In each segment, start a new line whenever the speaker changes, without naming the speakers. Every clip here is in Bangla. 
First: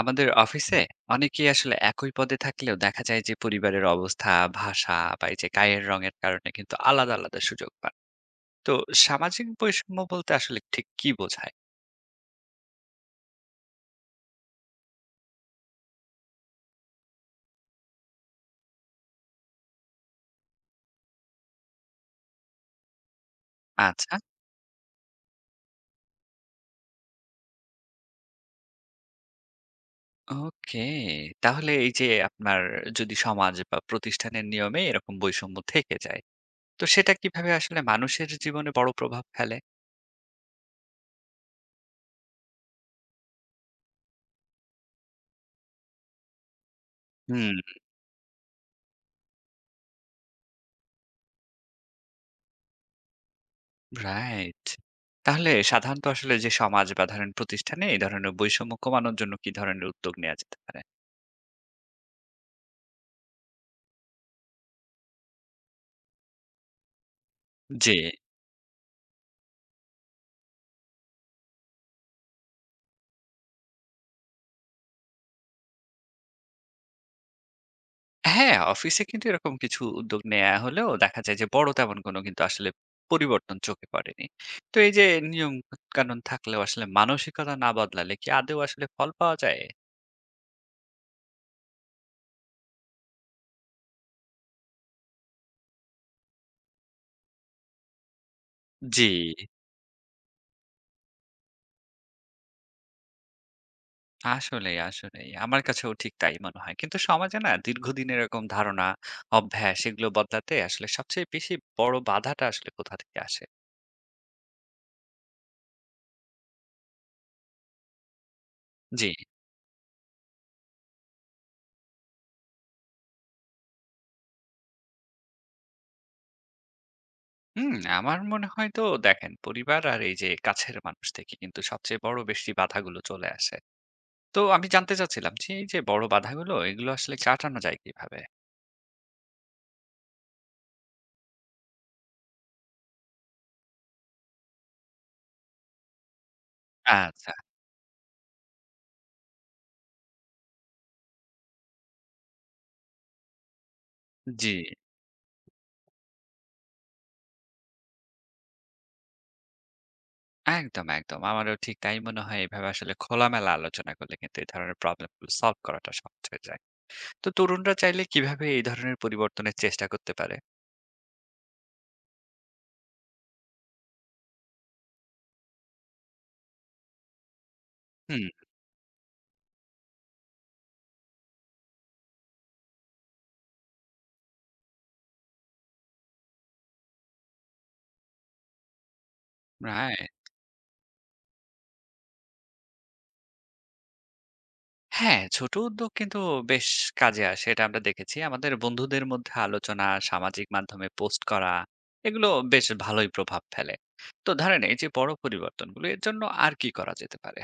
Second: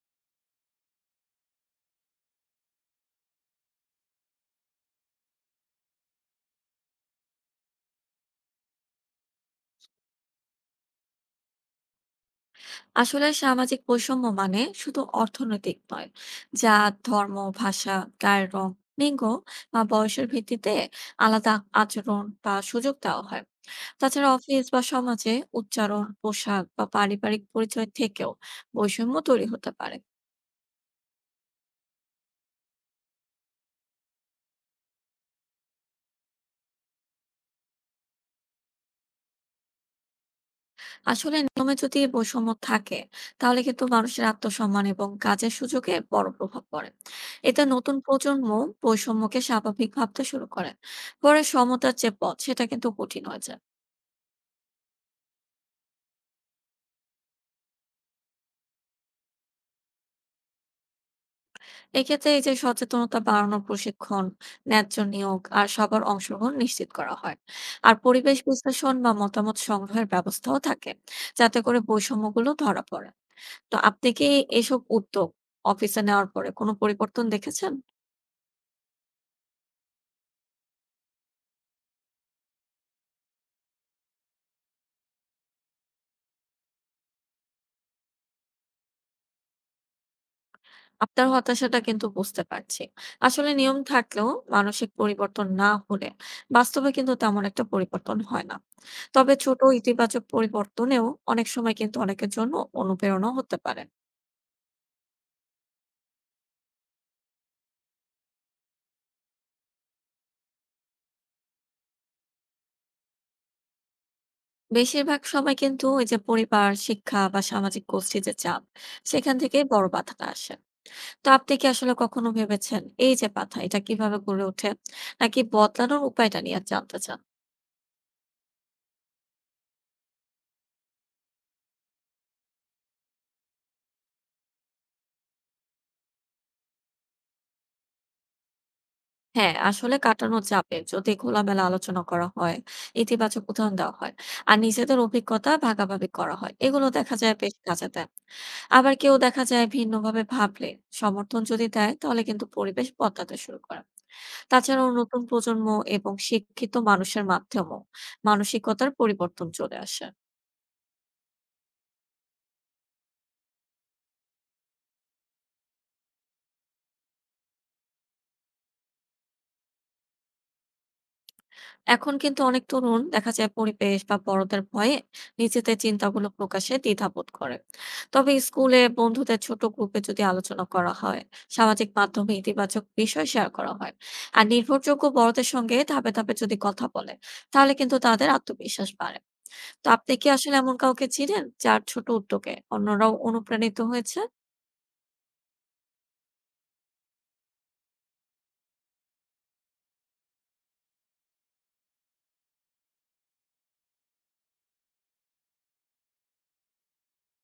আমাদের অফিসে অনেকেই আসলে একই পদে থাকলেও দেখা যায় যে পরিবারের অবস্থা, ভাষা বা এই যে গায়ের রঙের কারণে কিন্তু আলাদা আলাদা সুযোগ পান। তো সামাজিক বৈষম্য বলতে আসলে ঠিক কি বোঝায়?
আসলে সামাজিক বৈষম্য মানে শুধু অর্থনৈতিক নয়, জাত, ধর্ম, ভাষা, গায়ের রং, লিঙ্গ বা বয়সের ভিত্তিতে আলাদা আচরণ বা সুযোগ দেওয়া হয়।
আচ্ছা।
তাছাড়া অফিস বা সমাজে উচ্চারণ, পোশাক বা পারিবারিক পরিচয় থেকেও বৈষম্য তৈরি হতে পারে।
ওকে, তাহলে এই যে আপনার, যদি সমাজ বা প্রতিষ্ঠানের নিয়মে এরকম বৈষম্য থেকে যায়, তো সেটা কিভাবে আসলে মানুষের জীবনে বড় প্রভাব ফেলে?
আসলে নিয়মে যদি বৈষম্য থাকে, তাহলে কিন্তু মানুষের আত্মসম্মান এবং কাজের সুযোগে বড় প্রভাব পড়ে।
হুম।
এতে নতুন প্রজন্ম বৈষম্যকে স্বাভাবিক ভাবতে শুরু করে, পরে সমতার যে পথ সেটা কিন্তু কঠিন হয়ে যায়।
রাইট। তাহলে সাধারণত আসলে যে সমাজ বা ধরেন প্রতিষ্ঠানে এই ধরনের বৈষম্য কমানোর জন্য কি ধরনের উদ্যোগ নেওয়া যেতে পারে?
এক্ষেত্রে এই যে সচেতনতা বাড়ানোর প্রশিক্ষণ, ন্যায্য নিয়োগ আর সবার অংশগ্রহণ নিশ্চিত করা হয়।
জি।
আর পরিবেশ বিশ্লেষণ বা মতামত সংগ্রহের ব্যবস্থাও থাকে, যাতে করে বৈষম্যগুলো ধরা পড়ে। তো আপনি কি এসব উদ্যোগ অফিসে নেওয়ার পরে কোনো পরিবর্তন দেখেছেন?
হ্যাঁ, অফিসে কিন্তু এরকম কিছু উদ্যোগ নেয়া হলেও দেখা যায় যে বড় তেমন কোনো কিন্তু আসলে পরিবর্তন চোখে পড়েনি। তো এই যে নিয়ম কানুন থাকলেও আসলে মানসিকতা না বদলালে কি আদৌ আসলে ফল পাওয়া যায়?
আপনার হতাশাটা কিন্তু বুঝতে পারছি। আসলে নিয়ম থাকলেও মানসিক পরিবর্তন না হলে বাস্তবে কিন্তু তেমন একটা পরিবর্তন হয় না।
জি।
তবে ছোট ইতিবাচক পরিবর্তনেও অনেক সময় কিন্তু অনেকের জন্য অনুপ্রেরণা হতে পারে।
আসলেই, আসলেই। আমার কাছেও ঠিক তাই মনে হয়। কিন্তু সমাজে না দীর্ঘদিন এরকম ধারণা, অভ্যাস এগুলো বদলাতে আসলে সবচেয়ে বেশি বড় বাধাটা আসলে কোথা থেকে আসে?
বেশিরভাগ সময় কিন্তু ওই যে পরিবার, শিক্ষা বা সামাজিক গোষ্ঠীর যে চাপ,
জি।
সেখান থেকেই বড় বাধাটা আসে। তো আপনি কি আসলে কখনো ভেবেছেন এই যে বাধা, এটা কিভাবে গড়ে ওঠে? নাকি বদলানোর উপায়টা নিয়ে জানতে চান?
হুম, আমার মনে হয় তো দেখেন পরিবার আর এই যে কাছের মানুষ থেকে কিন্তু সবচেয়ে বড় বেশি বাধাগুলো চলে আসে। তো আমি জানতে চাচ্ছিলাম যে এই যে বড় বাধাগুলো এগুলো আসলে কাটানো যায় কিভাবে?
হ্যাঁ, আসলে কাটানো যাবে যদি খোলামেলা আলোচনা করা হয়, ইতিবাচক উদাহরণ দেওয়া হয়। আর নিজেদের অভিজ্ঞতা ভাগাভাগি করা হয়। এগুলো দেখা
আচ্ছা।
যায় বেশ কাজে দেয়। আবার কেউ দেখা যায় ভিন্নভাবে ভাবলে সমর্থন যদি দেয়, তাহলে কিন্তু পরিবেশ বদলাতে শুরু করে।
জি।
তাছাড়াও নতুন প্রজন্ম এবং শিক্ষিত মানুষের মাধ্যমেও মানসিকতার পরিবর্তন চলে আসে।
একদম, একদম। আমারও ঠিক তাই মনে হয় এভাবে আসলে খোলামেলা আলোচনা করলে কিন্তু এই ধরনের প্রবলেম গুলো সলভ করাটা সহজ হয়ে যায়। তো তরুণরা চাইলে কিভাবে এই ধরনের পরিবর্তনের চেষ্টা করতে পারে?
এখন কিন্তু অনেক তরুণ দেখা যায় পরিবেশ বা বড়দের ভয়ে নিজেদের চিন্তাগুলো প্রকাশে দ্বিধাবোধ করে।
হুম।
তবে স্কুলে বন্ধুদের ছোট গ্রুপে যদি আলোচনা করা হয়, সামাজিক মাধ্যমে ইতিবাচক বিষয় শেয়ার করা হয়, আর নির্ভরযোগ্য বড়দের সঙ্গে ধাপে ধাপে যদি কথা বলে, তাহলে কিন্তু তাদের আত্মবিশ্বাস বাড়ে। তো
রাইট।
আপনি কি আসলে এমন কাউকে চিনেন যার ছোট উদ্যোগে অন্যরাও অনুপ্রাণিত হয়েছে?
হ্যাঁ, ছোট উদ্যোগ কিন্তু বেশ কাজে আসে। এটা আমরা দেখেছি। আমাদের বন্ধুদের মধ্যে আলোচনা, সামাজিক মাধ্যমে পোস্ট করা এগুলো বেশ ভালোই প্রভাব ফেলে। তো ধরেন এই যে বড় পরিবর্তনগুলো এর জন্য আর কি করা যেতে পারে?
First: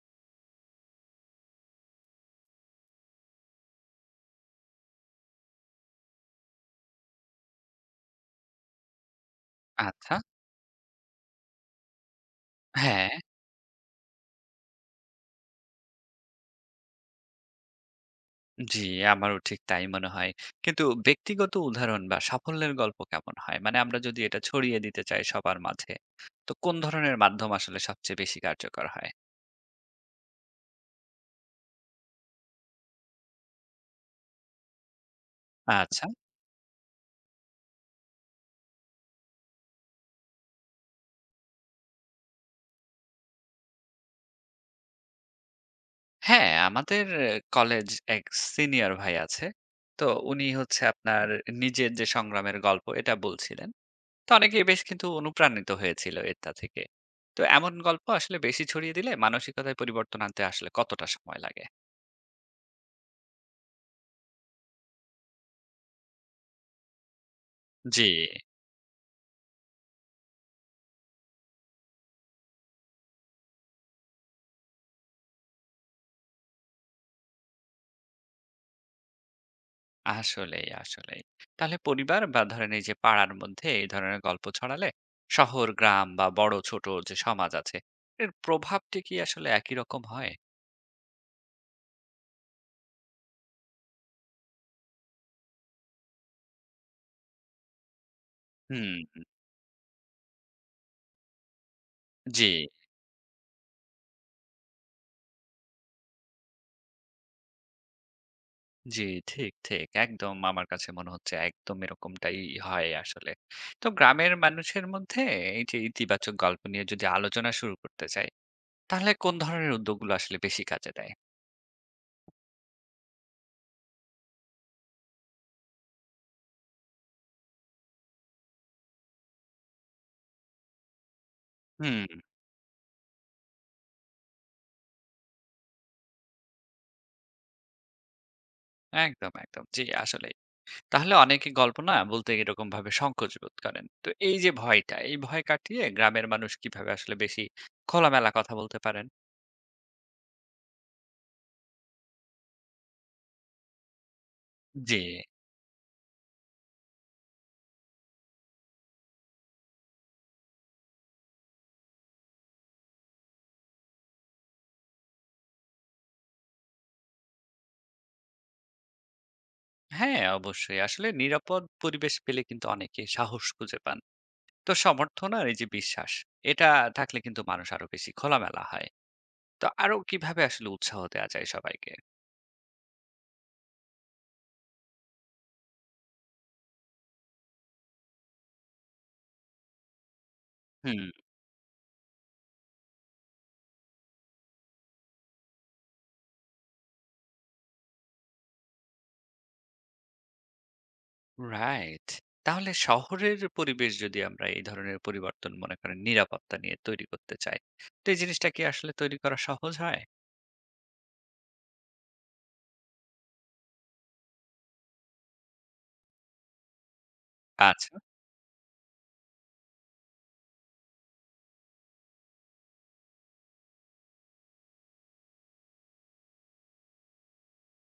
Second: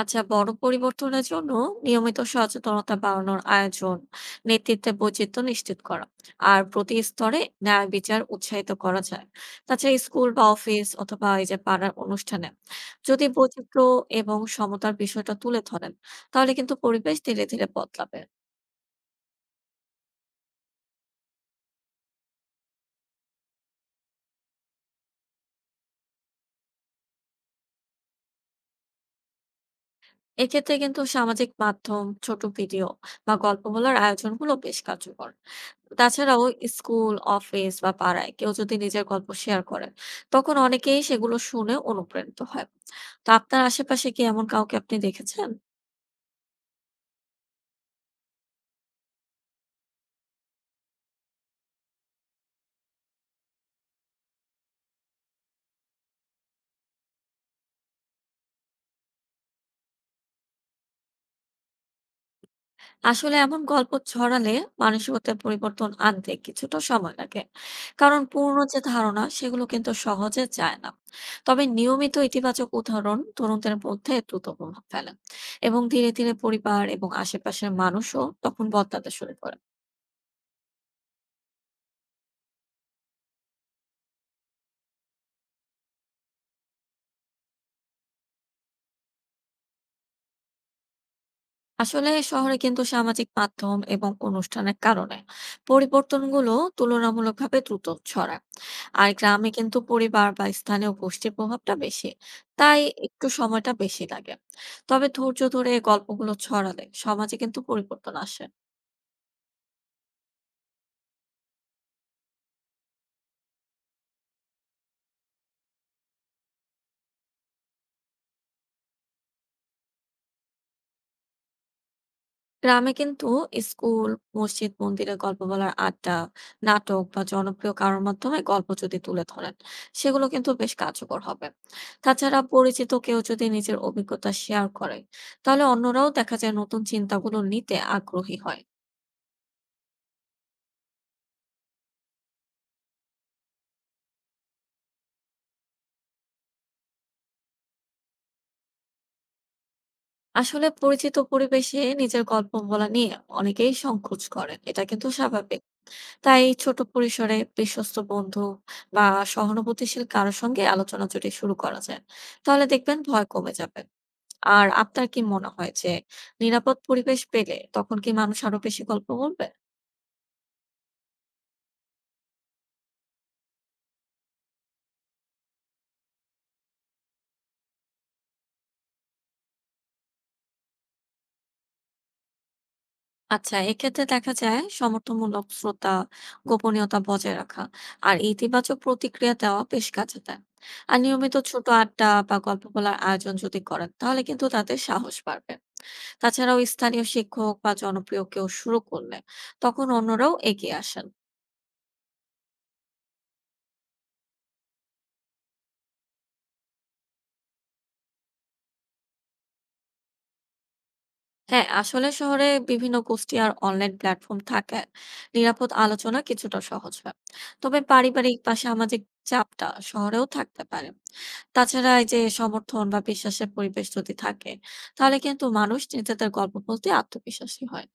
আচ্ছা, বড় পরিবর্তনের জন্য নিয়মিত সচেতনতা বাড়ানোর আয়োজন, নেতৃত্বে বৈচিত্র্য নিশ্চিত করা আর প্রতি স্তরে ন্যায় বিচার উৎসাহিত করা যায়। তাছাড়া
আচ্ছা।
স্কুল বা অফিস অথবা এই যে পাড়ার অনুষ্ঠানে
হ্যাঁ।
যদি বৈচিত্র্য এবং সমতার বিষয়টা তুলে ধরেন, তাহলে কিন্তু পরিবেশ ধীরে ধীরে বদলাবে।
জি, আমারও ঠিক তাই মনে হয়। কিন্তু ব্যক্তিগত উদাহরণ বা সাফল্যের গল্প কেমন হয়? মানে আমরা যদি এটা ছড়িয়ে দিতে চাই সবার মাঝে, তো কোন ধরনের মাধ্যম আসলে সবচেয়ে বেশি কার্যকর হয়?
এক্ষেত্রে কিন্তু সামাজিক মাধ্যম, ছোট ভিডিও বা গল্প বলার আয়োজনগুলো বেশ কার্যকর।
আচ্ছা।
তাছাড়াও স্কুল, অফিস বা পাড়ায় কেউ যদি নিজের গল্প শেয়ার করেন, তখন অনেকেই সেগুলো শুনে অনুপ্রাণিত হয়। তো আপনার আশেপাশে কি এমন কাউকে আপনি দেখেছেন?
হ্যাঁ, আমাদের কলেজ এক সিনিয়র ভাই আছে। তো উনি হচ্ছে আপনার নিজের যে সংগ্রামের গল্প এটা বলছিলেন। তো অনেকেই বেশ কিন্তু অনুপ্রাণিত হয়েছিল এটা থেকে। তো এমন গল্প আসলে বেশি ছড়িয়ে দিলে মানসিকতায় পরিবর্তন আনতে আসলে কতটা সময় লাগে?
আসলে এমন গল্প ছড়ালে মানসিকতার পরিবর্তন আনতে কিছুটা সময় লাগে।
জি।
কারণ পুরনো যে ধারণা সেগুলো কিন্তু সহজে যায় না। তবে নিয়মিত ইতিবাচক উদাহরণ তরুণদের মধ্যে দ্রুত প্রভাব ফেলে এবং ধীরে ধীরে পরিবার এবং আশেপাশের মানুষও তখন বদলাতে শুরু করে।
আসলেই, আসলেই। তাহলে পরিবার বা ধরেন এই যে পাড়ার মধ্যে এই ধরনের গল্প ছড়ালে শহর, গ্রাম বা বড় ছোট যে সমাজ আছে এর প্রভাবটি কি আসলে একই রকম হয়?
আসলে শহরে কিন্তু সামাজিক মাধ্যম এবং অনুষ্ঠানের কারণে পরিবর্তনগুলো তুলনামূলকভাবে দ্রুত ছড়ায়। আর
হুম।
গ্রামে কিন্তু পরিবার বা স্থানীয় গোষ্ঠীর প্রভাবটা বেশি,
জি।
তাই একটু সময়টা বেশি লাগে। তবে ধৈর্য ধরে এই গল্পগুলো ছড়ালে সমাজে কিন্তু পরিবর্তন আসে।
জি, ঠিক, ঠিক। একদম আমার কাছে মনে হচ্ছে একদম এরকমটাই হয় আসলে। তো গ্রামের মানুষের মধ্যে এই যে ইতিবাচক গল্প নিয়ে যদি আলোচনা শুরু করতে চাই, তাহলে কোন ধরনের উদ্যোগগুলো আসলে বেশি কাজে দেয়?
গ্রামে কিন্তু স্কুল, মসজিদ, মন্দিরে গল্প বলার আড্ডা, নাটক বা জনপ্রিয় কারোর মাধ্যমে গল্প যদি তুলে ধরেন, সেগুলো কিন্তু বেশ কার্যকর হবে।
হুম।
তাছাড়া পরিচিত কেউ যদি নিজের অভিজ্ঞতা শেয়ার করে, তাহলে অন্যরাও দেখা যায় নতুন চিন্তাগুলো নিতে আগ্রহী হয়।
একদম, একদম। জি, আসলেই। তাহলে অনেকে গল্প না বলতে এরকম ভাবে সংকোচ বোধ করেন, তো এই যে ভয়টা, এই ভয় কাটিয়ে গ্রামের মানুষ কিভাবে আসলে বেশি খোলামেলা কথা বলতে পারেন?
আসলে পরিচিত পরিবেশে নিজের গল্প বলা নিয়ে অনেকেই সংকোচ করেন, এটা
জি।
কিন্তু স্বাভাবিক। তাই ছোট পরিসরে বিশ্বস্ত বন্ধু বা সহানুভূতিশীল কারোর সঙ্গে আলোচনা যদি শুরু করা যায়, তাহলে দেখবেন ভয় কমে যাবে। আর আপনার কি মনে হয় যে নিরাপদ পরিবেশ পেলে তখন কি মানুষ আরো বেশি গল্প বলবে?
হ্যাঁ, অবশ্যই, আসলে নিরাপদ পরিবেশ পেলে কিন্তু অনেকে সাহস খুঁজে পান। তো সমর্থন আর এই যে বিশ্বাস, এটা থাকলে কিন্তু মানুষ আরো বেশি খোলামেলা হয়। তো আরো কিভাবে আসলে উৎসাহ দেওয়া যায় সবাইকে?
আচ্ছা, এক্ষেত্রে দেখা যায় সমর্থনমূলক শ্রোতা, গোপনীয়তা বজায় রাখা আর ইতিবাচক প্রতিক্রিয়া দেওয়া বেশ কাজে দেয়। আর
হুম।
নিয়মিত ছোট আড্ডা বা গল্প বলার আয়োজন যদি করেন, তাহলে কিন্তু তাদের সাহস বাড়বে। তাছাড়াও স্থানীয় শিক্ষক বা জনপ্রিয় কেউ শুরু করলে তখন অন্যরাও এগিয়ে আসেন।
রাইট। তাহলে শহরের পরিবেশ যদি আমরা এই ধরনের পরিবর্তন মনে করেন নিরাপত্তা নিয়ে তৈরি করতে চাই, তো এই জিনিসটা কি আসলে তৈরি করা সহজ হয়?
হ্যাঁ, আসলে শহরে বিভিন্ন গোষ্ঠী আর অনলাইন প্ল্যাটফর্ম থাকায় নিরাপদ আলোচনা কিছুটা সহজ হয়। তবে
আচ্ছা।
পারিবারিক বা সামাজিক চাপটা শহরেও থাকতে পারে। তাছাড়া এই যে সমর্থন বা বিশ্বাসের পরিবেশ যদি থাকে, তাহলে কিন্তু মানুষ নিজেদের গল্প বলতে আত্মবিশ্বাসী হয়।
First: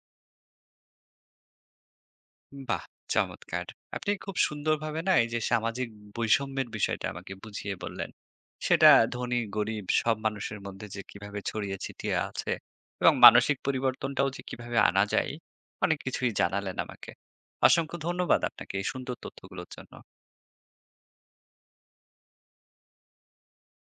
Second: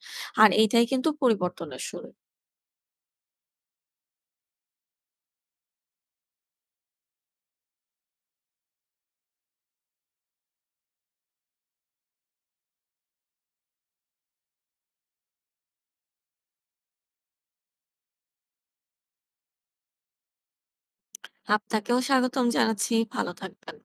আর এইটাই কিন্তু পরিবর্তনের শুরু।
বাহ! চমৎকার। আপনি খুব সুন্দরভাবে না এই যে সামাজিক বৈষম্যের বিষয়টা আমাকে বুঝিয়ে বললেন। সেটা ধনী, গরিব সব মানুষের মধ্যে যে কিভাবে ছড়িয়ে ছিটিয়ে আছে এবং মানসিক পরিবর্তনটাও যে কিভাবে আনা যায়, অনেক কিছুই জানালেন আমাকে। অসংখ্য ধন্যবাদ আপনাকে এই সুন্দর তথ্যগুলোর জন্য।
আপনাকেও স্বাগতম জানাচ্ছি। ভালো থাকবেন।